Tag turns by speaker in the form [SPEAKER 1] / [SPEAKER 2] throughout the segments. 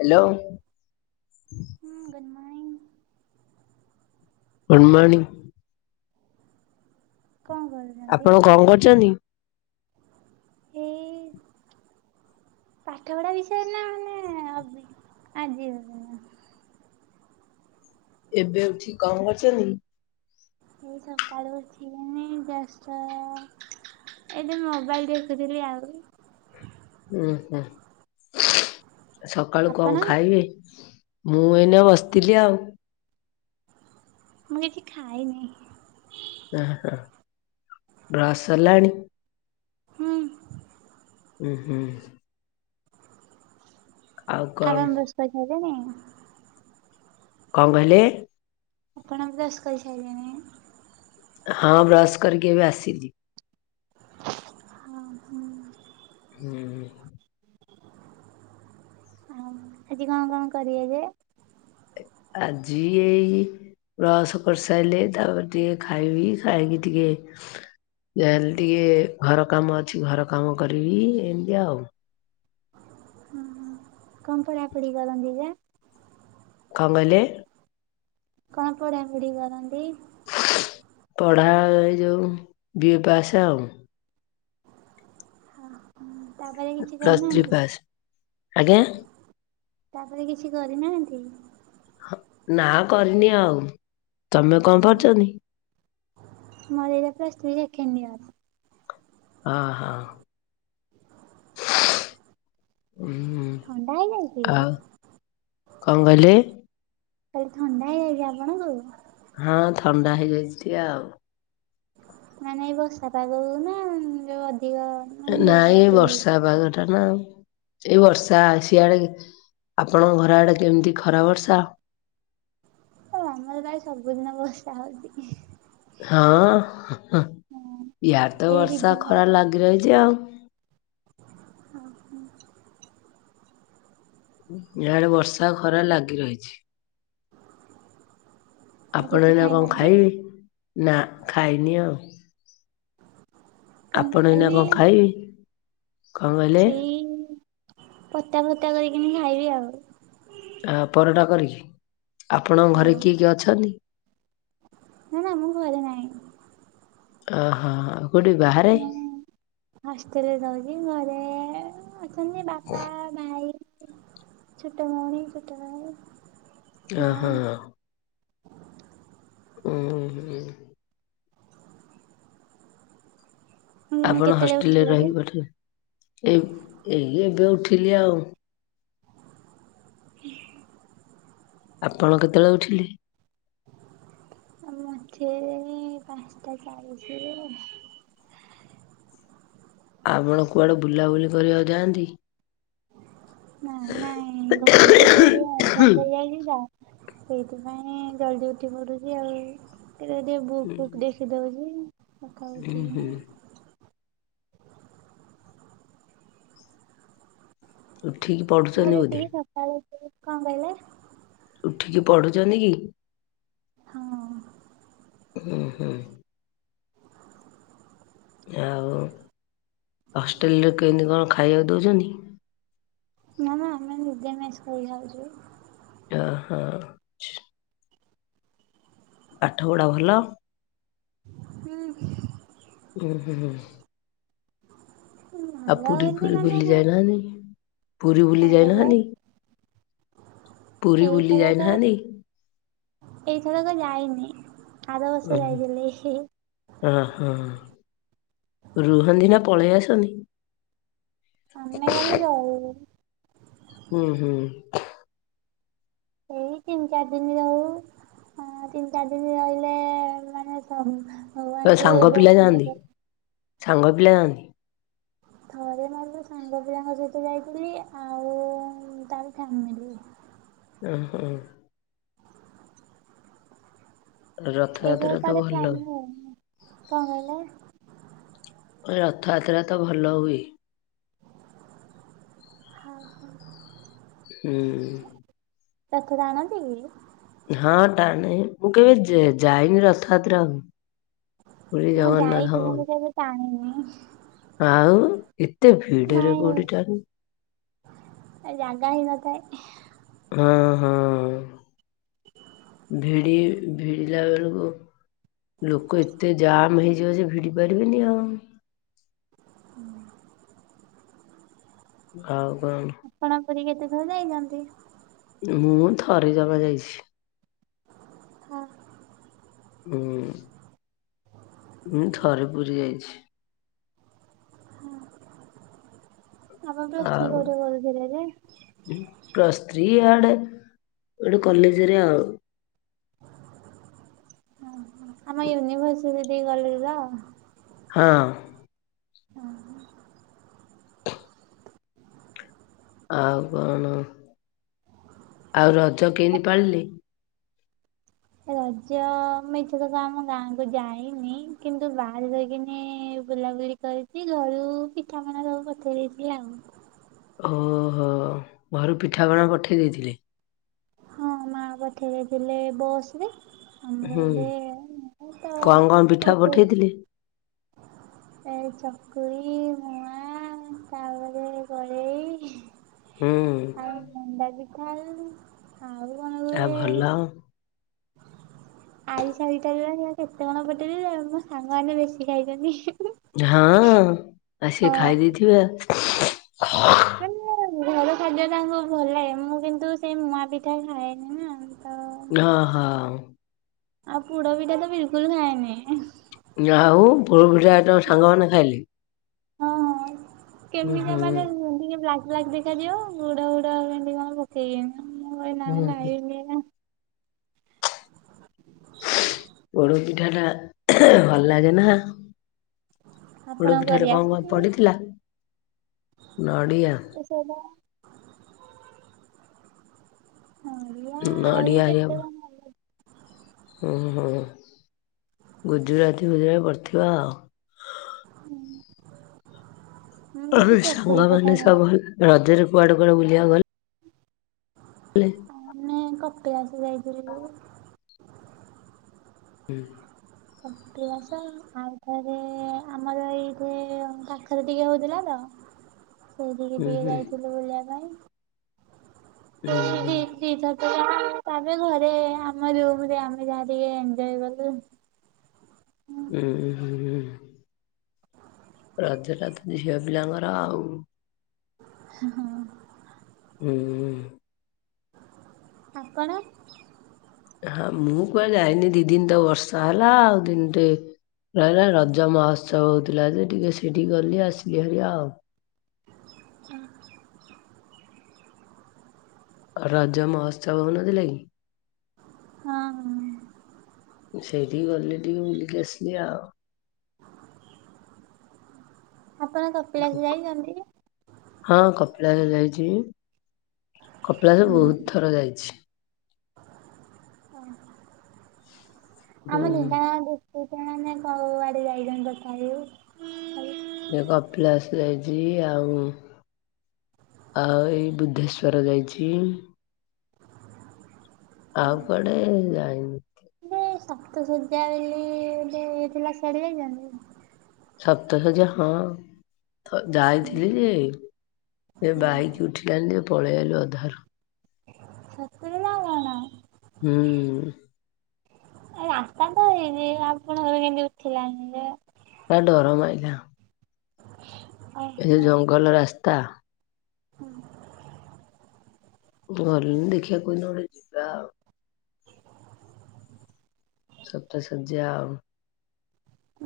[SPEAKER 1] Hello.
[SPEAKER 2] ହଁ good morning.
[SPEAKER 1] Good morning.
[SPEAKER 2] କଣ କହ
[SPEAKER 1] ଆପଣ କଣ କରୁଚନ୍ତି?
[SPEAKER 2] ଏଇ ପାଠ ପଢା ବିଷୟରେ ନା ମାନେ ଆଜି
[SPEAKER 1] ଏବେ ଉଠିକି କଣ କରୁଚନ୍ତି?
[SPEAKER 2] ଏହି ସକାଳୁ ଉଠିକିଣି ବ୍ୟସ୍ତ ଏଠି ମୋବାଇଲ ଦେଖୁଥିଲି ଆଉ।
[SPEAKER 1] ଉୁଁ ହୁଁ ସକାଳୁ
[SPEAKER 2] ଆପଣ?
[SPEAKER 1] କଣ ଖାଇବେ? ମୁଁ ଏଇନା ବସିଥିଲି ଆଉ।
[SPEAKER 2] ମୁଁ କିଛିି ଖାାଇନି।
[SPEAKER 1] ଅଁ ହଁ। ବ୍ରସ ସରିଲାଣି?
[SPEAKER 2] ହୁଁ
[SPEAKER 1] ଉଁ ହୁଁ। ଆଉ କଣ
[SPEAKER 2] ଆରମ ବ୍ରସ କରିସାଇଲେଣି?
[SPEAKER 1] କଣ କହିଲେ?
[SPEAKER 2] ଆପଣ ବ୍ରସ କରିସାରିଲେଣି?
[SPEAKER 1] ହଁ ବ୍ରସ କରିକି ଏବେ ଆସିଲି।
[SPEAKER 2] [unintelligible]
[SPEAKER 1] ହୁଁ।
[SPEAKER 2] ଆଉ ଆଜି କଣ କଣ କରିବେ ଯେ?
[SPEAKER 1] ଆଜି ଏଇ ବ୍ରସ କରିସାରଲେ ତାପରେ ଟିକେ ଖାଇବି ଖାଇକି ଟିକେ ଯାହେଲେ ଟିକେ ଘର କାମ ଅଛି ଘର କାମ କରିକ ଏମିତି ଆଉ।
[SPEAKER 2] ହୁଁ ହୁଁ। କଣ ପଢାପୁଢ଼ି କରନ୍ତି ଯେ?
[SPEAKER 1] କଣ କହିଲେ?
[SPEAKER 2] କଣ ପଢାପଢି କରନ୍ତି?
[SPEAKER 1] ପଢା ଏଇ ଯୋଉ ବିଏ ପାସେ ଆଉ।
[SPEAKER 2] ହଁ ହୁଁ। ତାପରେ କିଛି
[SPEAKER 1] ପ୍ଲସ୍ ଥ୍ରୀ
[SPEAKER 2] କରିନାହାନ୍ତି?
[SPEAKER 1] ପାସ୍ ଆଜ୍ଞା
[SPEAKER 2] ତାପରେ କିଛି କରିନାହାନ୍ତି?
[SPEAKER 1] ହ ନାଁ କରିନି ଆଉ ତମେ କଣ ପଢ଼ଛନ୍ତି?
[SPEAKER 2] ମର ଏଇନା ପ୍ଲସଥ୍ରୀ ସେକେଣ୍ଡିଅର।
[SPEAKER 1] ଅହ ଉଁ
[SPEAKER 2] ଥଣ୍ଡା ହେଇଯାଇଛି
[SPEAKER 1] ଆଉ କଣ କହିଲେ?
[SPEAKER 2] କହିଲି ଥଣ୍ଡା ହେଇଯାଇଛି ଆପଣଙ୍କୁ?
[SPEAKER 1] ହଁ ଥଣ୍ଡା ହେଇଯାଇଚି ଟିକେ ଆଉ।
[SPEAKER 2] ନାଇଁ ନାଇଁ ବର୍ଷା ପାଗକୁନା ଯୋଉ ଅଧିକ। ମାନେ ଦେହ
[SPEAKER 1] ନାଇଁ
[SPEAKER 2] ଖରାପ
[SPEAKER 1] ଏ
[SPEAKER 2] ଟିକେ ହେଇଯାଏ।
[SPEAKER 1] ବର୍ଷା ପାଗଟାନା ଆଉ ଏଇ ବର୍ଷା ସିଆଡେକି। ଆପଣଙ୍କ ଘରଆଡେ କେମତି ଖରା ବର୍ଷା?
[SPEAKER 2] ଆମର ଯାଇ ସବୁଦିନ ବର୍ଷା ହଉଚି କି।
[SPEAKER 1] ହଁ ହଁ ଅଁ
[SPEAKER 2] ହଁ
[SPEAKER 1] ଇଆଡେ ତ
[SPEAKER 2] ଏଇ ଦି
[SPEAKER 1] ବର୍ଷା
[SPEAKER 2] ଦିନ
[SPEAKER 1] ଖରା ଲାଗି ରହିଛି ଆଉ।
[SPEAKER 2] ଆଉ କଣ?
[SPEAKER 1] ଇଆଡେ ବର୍ଷା ଖରା ଲାଗି ରହିଛି।
[SPEAKER 2] ଆଉ
[SPEAKER 1] ଆପଣ
[SPEAKER 2] କିଛି
[SPEAKER 1] ଏଇନା କଣ
[SPEAKER 2] ଖାଇନାହାନ୍ତି?
[SPEAKER 1] ଖାଇବେ ନା ଖାଇନି ଆଉ।
[SPEAKER 2] କଣ
[SPEAKER 1] ଆପଣ ଏଇନା
[SPEAKER 2] ଖାଇବିି
[SPEAKER 1] କଣ ଖାଇବେ? କଣ କହିଲେ
[SPEAKER 2] ସେଇ। ପରଟା ଫରଟା କରିକିନି ଖାଇବି ଆଉ।
[SPEAKER 1] ଆ ପରଟା କରିକି ଆପଣଙ୍କ ଘରେ
[SPEAKER 2] ହଁ
[SPEAKER 1] କିଏ କିଏ ଅଛନ୍ତି?
[SPEAKER 2] ମୁଁ ମାମୁଁ ଘରେ ନାଇଁ।
[SPEAKER 1] ଓହୋ କୋଉଠି ବାହାରେ?
[SPEAKER 2] ମୁଁ ହଷ୍ଟେଲରେ ରହୁଛି ଘରେ ଅଛନ୍ତି ବାପା। ଭାଇ ଛୋଟ ଭାଇ ଛୋଟ ଭଉଣୀ।
[SPEAKER 1] ଓହୋ। ଉଁହୁଁ।
[SPEAKER 2] ହୁଁ
[SPEAKER 1] ଆପଣ
[SPEAKER 2] କେତେବେଳେ
[SPEAKER 1] ହଷ୍ଟେଲରେ
[SPEAKER 2] ଉଠିଲ ଯେ?
[SPEAKER 1] ରହିିକି ପାଠ ଏବ୍ ଏଇ ଏବେ ଉଠିଲି ଆଉ।
[SPEAKER 2] [unintelligible]
[SPEAKER 1] ଆପଣ କେତେବେଳେ ଉଠିଲେ?
[SPEAKER 2] ମୁଁ ଉଠିଲିଣୀ ପାନ୍ସଟା ଚାଳିଶିରେ।
[SPEAKER 1] ଆପଣ କୁଆଡେ ବୁଲାବୁଲି କରିବାକୁ ଯାଆନ୍ତି?
[SPEAKER 2] ନାଇଁ ନାଇଁ ଘରେ ଯେହେତୁ ଟିକେ [unintelligible] ଗାଁ। ସେଇଥିପାଇଁ ଜଲଦି ଉଠିପଡୁଚି ଆଉ ଟିକେ ଯୋଉ ବୁକ୍ ଫୁକ ଦେଖ୍
[SPEAKER 1] ଉଁ
[SPEAKER 2] ଖିଦଉଚି ସଖାଳୁ
[SPEAKER 1] ହୁଁ
[SPEAKER 2] ଉଠିକିନା।
[SPEAKER 1] ଉଠିକି।
[SPEAKER 2] ମୋର
[SPEAKER 1] ପଢୁଛନ୍ତି ବୋଧେ?
[SPEAKER 2] ଯେତିକି ସକାଳେ ଉଠିକି କଣ କହିଲେ?
[SPEAKER 1] ଉଠିକି ପଢୁଛନ୍ତି କି?
[SPEAKER 2] ହଁ।
[SPEAKER 1] ହୁଁ ହୁଁ। ଆଉ ହଷ୍ଟେଲରେ କେନ୍ତି କଣ ଖାଇବାକୁ ଦଉଚନ୍ତି?
[SPEAKER 2] ନା ନା ଆମେ ନିଜେ ମେସ କରି ଯାଉଛୁ।
[SPEAKER 1] ଇଆ ହ ପାଠପଢ଼ା ଭଲ?
[SPEAKER 2] ହୁଁ
[SPEAKER 1] ଉଁ ହୁଁ ହୁଁ
[SPEAKER 2] ଭଲ
[SPEAKER 1] ଆ ପୁରୀ
[SPEAKER 2] ବୋଲି
[SPEAKER 1] ଫୁରୀ
[SPEAKER 2] ମାନେ
[SPEAKER 1] ବୁଲି ଯାଇନାହାନ୍ତିିି, ପୁରୀ
[SPEAKER 2] କଣ
[SPEAKER 1] ବୁଲି
[SPEAKER 2] କହିଲେ
[SPEAKER 1] ଯାଇନାହାନ୍ତିି? ପୁରୀ ବୁଲି
[SPEAKER 2] ଏଇଥରକ
[SPEAKER 1] ଯାଇନାହାନ୍ତି?
[SPEAKER 2] ଏଇଥରକ ଯାଇନି ଆର ବର୍ଷ ଯାଇଥିଲି ହି।
[SPEAKER 1] ଅହ ରୁହନ୍ତି ନା ପଳେଇ ଆସନ୍ତି?
[SPEAKER 2] ଆମେ ଗଲେ ରହୁ।
[SPEAKER 1] ଉଁ ହୁଁ
[SPEAKER 2] ଏଇ ତିନି ଚାରି ଦିନ ରହୁ। ହଁ ତିନି ଚାରି ଦିନ ରହିଲେ ମାନେ ସମ୍ବହ
[SPEAKER 1] ତୋ ସାଙ୍ଗ ପିଲା ଯାଆନ୍ତି, ସାଙ୍ଗ ପିଲା ଯାଆନ୍ତି?
[SPEAKER 2] ଥରେ ମଲେ ସାଙ୍ଗ ପିଲାଙ୍କ ସହିତ ଯାଇଥିଲି ଆଉ ତାରି ଫ୍ୟାମିଲି।
[SPEAKER 1] ଓହୋ ରଥଯାତ୍ରା
[SPEAKER 2] ଏଇଥରକ
[SPEAKER 1] ତ
[SPEAKER 2] କୁଆଡେ
[SPEAKER 1] ଭଲ
[SPEAKER 2] ପ୍ଲାନିଙ୍ଗ ହେଇନି। କଣ କହିଲ?
[SPEAKER 1] ଓଏ ରଥଯାତ୍ରା ତ ଭଲ ହୁଏ।
[SPEAKER 2] ହଁ ହଁ
[SPEAKER 1] ହୁଁ
[SPEAKER 2] ରଥ ଟାଣନ୍ତି ଇ?
[SPEAKER 1] ହଁ ଟାଣେ ମୁଁ କେବେ ଯେ ଯାଇନି ରଥଯାତ୍ରାକୁ। ପୁରୀ
[SPEAKER 2] ମୁଁ ଯାଇଛି କିନ୍ତୁ
[SPEAKER 1] ଜଗନ୍ନାଥଙ୍କ
[SPEAKER 2] କେବେ ଟାଣିନି।
[SPEAKER 1] ଆଉ ଏତେ ଭିଡରେ କୋଉଠି ଟାଣିବି।
[SPEAKER 2] ଏଇ ଜାଗା ହେଇ ନଥାଏ।
[SPEAKER 1] ହଁ ହଁ ଭିଡି ଭିଡିଲା ବେଳକୁ ଲୋକ ଏତେ ଜାମ୍ ହେଇଯିବ ଯେ ଭିଡି ପାରିବେନି ଆଉ। ଆଉ କଣ?
[SPEAKER 2] ଆପଣ ପୁରୀ କେତେ ଥର ଯାଇଛନ୍ତି?
[SPEAKER 1] ମୁଁ ଥରେ ଜମା ଯାଇଛି।
[SPEAKER 2] ହଁ
[SPEAKER 1] ହୁଁ ମୁଁ ଥରେ ପୁରୀ ଯାଇଛି।
[SPEAKER 2] ଆପଣ ପ୍ଲସ ଥ୍ରୀ କୋଉଠେ କରୁଥିଲେ ଯେ?
[SPEAKER 1] ହୁ ପ୍ଲସ ଥ୍ରି ଇଆଡେ ଗୋଟେ କଲେଜରେ ଆଉ
[SPEAKER 2] ଆମ ୟୁନଭର୍ସ ଦେଇ [unintelligible]
[SPEAKER 1] ହଁ। ଆଉ କଣ ଆଉ ରଜ କେମିତି ପାଳିଲେ?
[SPEAKER 2] ରଜ ମିଛକଥା ଆମ ଗାଁକୁ ଯାଇନି କିନ୍ତୁ ବାହାର ଯାଇକିନି ବୁଲାବୁଲି କରିଚି ଘଲୁ ପିଠାପଣା ସବୁ ପଠେଇ ଦେଇଥିଲା ଆଉ।
[SPEAKER 1] ଓହୋ ଘରୁ ପିଠାପଣା ପଠେଇ ଦେଇଥିଲେ।
[SPEAKER 2] ହଁ ମା ବଠେଇ‌ ଦେଇଥିଲେ ବସରେ।
[SPEAKER 1] ହୁଁ କଁ କଁ ପିଠା ପଠେଇଥିଲି?
[SPEAKER 2] ଏଇ ଚକୁଳି ମୁଆଁ ଆଁ ତାପରେ କରେଇ
[SPEAKER 1] ହୁଁ‌।
[SPEAKER 2] ଉଁ ଡାଲି ଖାଇଲି। ଆଉ କଣ?
[SPEAKER 1] ଆଉ ଭଲ ଆଉ।
[SPEAKER 2] ଆରିସା ପିଠା ଯୋରା‌ ସେରା କେତେ କଣ ପଠେଇ ମୋ ସାଙ୍ଗମାନେ ବେଶୀ ଖାଇଚନ୍ତି ହୁଁ ହୁଁ।
[SPEAKER 1] ହଁ ଆଉ ସିଏ ଖାଇ ଦେଇେଥିବେ।
[SPEAKER 2] ଏ ମୁଁ ଘର ଖାଦ୍ୟ ତାଙ୍କୁ ଭଲ ଲାଗେ ମୁଁ କିନ୍ତୁ ସେଇ ମୁଆଁ ପିଠା ଖାଏନି ନା। ହଁ ଆଉ ପୋଡ ପିଠା ତ ବିଲକୁଲ ଖାଏନି।
[SPEAKER 1] ଯାହା ହଉ ପୋଡ ପିଠା ତୋ ସାଙ୍ଗମାନେ ଖାଇଲି।
[SPEAKER 2] ହଁ ହଁ କେମିତିଆ
[SPEAKER 1] ହୁଁ।
[SPEAKER 2] ମାନେ ଟିକେ ବ୍ଲାକ୍ ବ୍ଲାକ୍ ଦେଖାଯିବ ବୁଢା ବୁଢା ଭେଣ୍ଡି କଣ ପ ସେଇ ମୁଁ ମୁଁ କହିଲି ନା ମୁଁ
[SPEAKER 1] ହୁଁ
[SPEAKER 2] ଖାଇବିନି ନା।
[SPEAKER 1] ପୋଡ ପିଠାଟା ଭଲ ଲାଗେ ନା। ପୋଡ
[SPEAKER 2] ଆପଣଙ୍କୁ
[SPEAKER 1] ପିଠାରେ
[SPEAKER 2] କରି
[SPEAKER 1] କଣ କଣ
[SPEAKER 2] ଆସିଛି
[SPEAKER 1] ପଡିଥିଲା ନଡିଆ
[SPEAKER 2] [unintelligible]
[SPEAKER 1] ଉଁ
[SPEAKER 2] ଆହୁରି
[SPEAKER 1] ନଡ଼ିଆ ହେରିକା
[SPEAKER 2] କେତେ
[SPEAKER 1] ଉଁ
[SPEAKER 2] କଣ
[SPEAKER 1] ଉଁ ହୁଁ ଗୁଜୁରାତି ଫୁଜୁରା ପଡିଥିବ ଆଉ।
[SPEAKER 2] ହୁଁ।
[SPEAKER 1] ହଁ ସାଙ୍ଗମାନେ ସବୁ ରଜରେ କୁଆଡେ କୁଆଡେ ବୁଲିଆକୁ ଗଲ୍ ଲେ।
[SPEAKER 2] ନାଇଁ କପିଳାସ ଯାଇଥିଲି ଯୋଉ
[SPEAKER 1] ହୁଁ।
[SPEAKER 2] କପିିଳାସ ଆଉଥରେ ଆମର ଏଇଠି ପାଖରେ ଟିକେ ହଉଥିଲା ତ। ସେଇଟିକି ଟିକେ
[SPEAKER 1] ହୁଁ
[SPEAKER 2] ଯାଇଥିଲୁ ବୁଲିବା ପାଇଁ।
[SPEAKER 1] ହୁଁ
[SPEAKER 2] ଉଁ
[SPEAKER 1] ହୁଁ ହୁଁ
[SPEAKER 2] ଦି ଦିଥର। ଆ-ଆମେ ଘରେ ଆମ ରୁମରେ ଆମେ ଯାହା ଟିକେ ଏଞ୍ଜୟ କଲୁ। ହୁଁ।
[SPEAKER 1] ଉୁଁ ହୁଁ ହୁଁ। ରଜ ଟା ତ ଝିଅ ପିଲାଙ୍କର ଆଉ।
[SPEAKER 2] ହୁଁ ହୁଁ।
[SPEAKER 1] ଉଁ ଉଁ ଉଁ।
[SPEAKER 2] ଆପଣ?
[SPEAKER 1] ହଁ ମୁଁ କୁଆଡେ ଯାଇନି ଦି ଦିନ୍ ତ ବର୍ଷା ହେଲା ଆଉ ଦିନଟେ ଲା ଲା ରଜ ମହୋତ୍ସବ ହଉଥିଲା ଯେ ଟିକେ ସେଇଠିକି ଗଲି ଆସିଲି ଭାରି ଆଉ।
[SPEAKER 2] ହୁଁ।
[SPEAKER 1] ରାଜ ମହୋତ୍ସବ ହଉନଥିଲା କି?
[SPEAKER 2] ହଁ ହଁ।
[SPEAKER 1] ସେଇଟିକି ଗଲି ଟିକେ ବୁଲିକି ଆସିଲି ଆଉ।
[SPEAKER 2] ଆପଣ
[SPEAKER 1] ଆଉ
[SPEAKER 2] କପିଳାସ
[SPEAKER 1] କ-
[SPEAKER 2] ଯାଇଚନ୍ତି?
[SPEAKER 1] ହଁ କପିଳାସ ଯାଇଚି କପିଳାସ ବହୁତ ଥର ଯାଇଛି।
[SPEAKER 2] ଅ।
[SPEAKER 1] ହୁଁ
[SPEAKER 2] ଆମେ ନିବା ଉ ଉ [unintelligible] ଆମେ କୋଉଆଡେ ଯାଇଚନ୍ତି ଦଶଟା ବେଳୁ।
[SPEAKER 1] ଏ କପିଳାସ ଯାଇଚି ଆଉ ଆଉ ଏଇ ବୁଦ୍ଧେଶ୍ୱର ଯାଇଛି। ଆଉ କୁଆଡେ ଯାଇନି।
[SPEAKER 2] ଗୋଟେ ସପ୍ତଶଯ୍ୟା ବେଲି ଗୋଟେ ଥିଲା ସିଆଡେ ଯାଇଚନ୍ତି?
[SPEAKER 1] ସପ୍ତହ ଯ ହଁ ଯାଇଥିଲି ଯେ ଯେ ବାଇକ ଉଠିଲାନି ଯେ ପଳେଇ ଆଇଲୁ ଅଧାରୁ।
[SPEAKER 2] [unintelligible]
[SPEAKER 1] ହୁଁ।
[SPEAKER 2] ମାତା ତ ହେଇନି ଆପଣଙ୍କର କେମିତି ଉଠିଲାଣି ଯେ
[SPEAKER 1] ତା ଡର ମାଇଲା।
[SPEAKER 2] [inaudible]
[SPEAKER 1] ଏ ଯ ଜଙ୍ଗଲ ରାସ୍ତା
[SPEAKER 2] ହଁ।
[SPEAKER 1] ଗଲେ ଦେଖିଆ କୋଦିନ ଗୋଟେ ଯିବା ଆଉ। ସତସର୍ଯ୍ୟା ଆଉ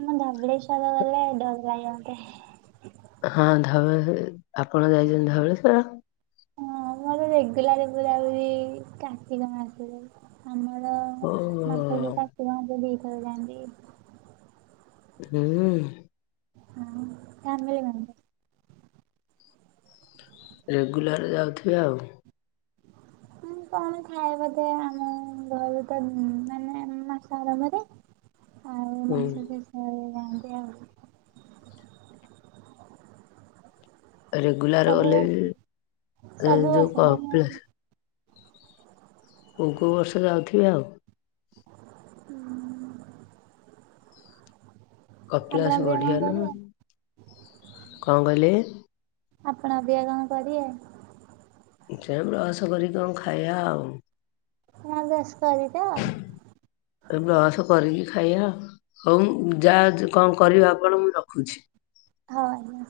[SPEAKER 2] ଆମ ଧବଳେଶ୍ଵର ଗଲେ ଡର ଲାଗନ୍ତେ।
[SPEAKER 1] ହଁ ଧବଳେଶ ଆପଣ ଯାଇଚନ୍ତି ଧବଳେଶ୍ଵର
[SPEAKER 2] ହଁ ମୋର ରେଗୁଲାର ବୁଲାବୁଲି କାର୍ତ୍ତିକ ମାସରେ। ଆମର
[SPEAKER 1] ଓ
[SPEAKER 2] ମାସଜ ଚାଷୀ ମାନେ ଦି ଥର ଯାଆନ୍ତି।
[SPEAKER 1] ହୁଁ।
[SPEAKER 2] ହଁ ଫାମିଲି ମେମ୍ବର।
[SPEAKER 1] ରେଗୁଲାର ଯାଉଥିବେ ଆଉ।
[SPEAKER 2] କଣ ଖାଏ ବୋଧେ ଆମ ଘରେ ତ ମାନେ ମାସ ଆରମ୍ଭରେ ଆଉ
[SPEAKER 1] ହୁଁ
[SPEAKER 2] ମାସନ୍ତି ଆଉ ଯାଆନ୍ତି ଆଉ।
[SPEAKER 1] ରେଗୁଲାର୍
[SPEAKER 2] ସବୁ
[SPEAKER 1] ଗଲେ ବି ଏ
[SPEAKER 2] ସବୁ
[SPEAKER 1] ଯୋଉ
[SPEAKER 2] ବର୍ଷ ମାନେ
[SPEAKER 1] କପିଳାସ କୋଉ କୋଉ ବର୍ଷ ଯାଉଥିବେ ଆଉ।
[SPEAKER 2] ହୁଁ। ଆପଣ
[SPEAKER 1] କପିଳାସ
[SPEAKER 2] ଅବିକା କଣ
[SPEAKER 1] ବଢିଆନା
[SPEAKER 2] କରିବେ
[SPEAKER 1] କଣ କହିଲେ?
[SPEAKER 2] ଆପଣ ଆଜି ବି କଣ କରିବେ?
[SPEAKER 1] ଦେଖିଆ ବ୍ରସ କରିକି କଣ ଖାଇଆ ଆଉ।
[SPEAKER 2] ନା ବ୍ରସ୍ କରିଚ
[SPEAKER 1] ଏ ବ୍ରସ କରିକି ଖାଇବା ହଉ ଯାହା କଣ କରିବା ଆପଣ ମୁଁ ରଖୁଛି।
[SPEAKER 2] ହଁ ଆଜ୍ଞା।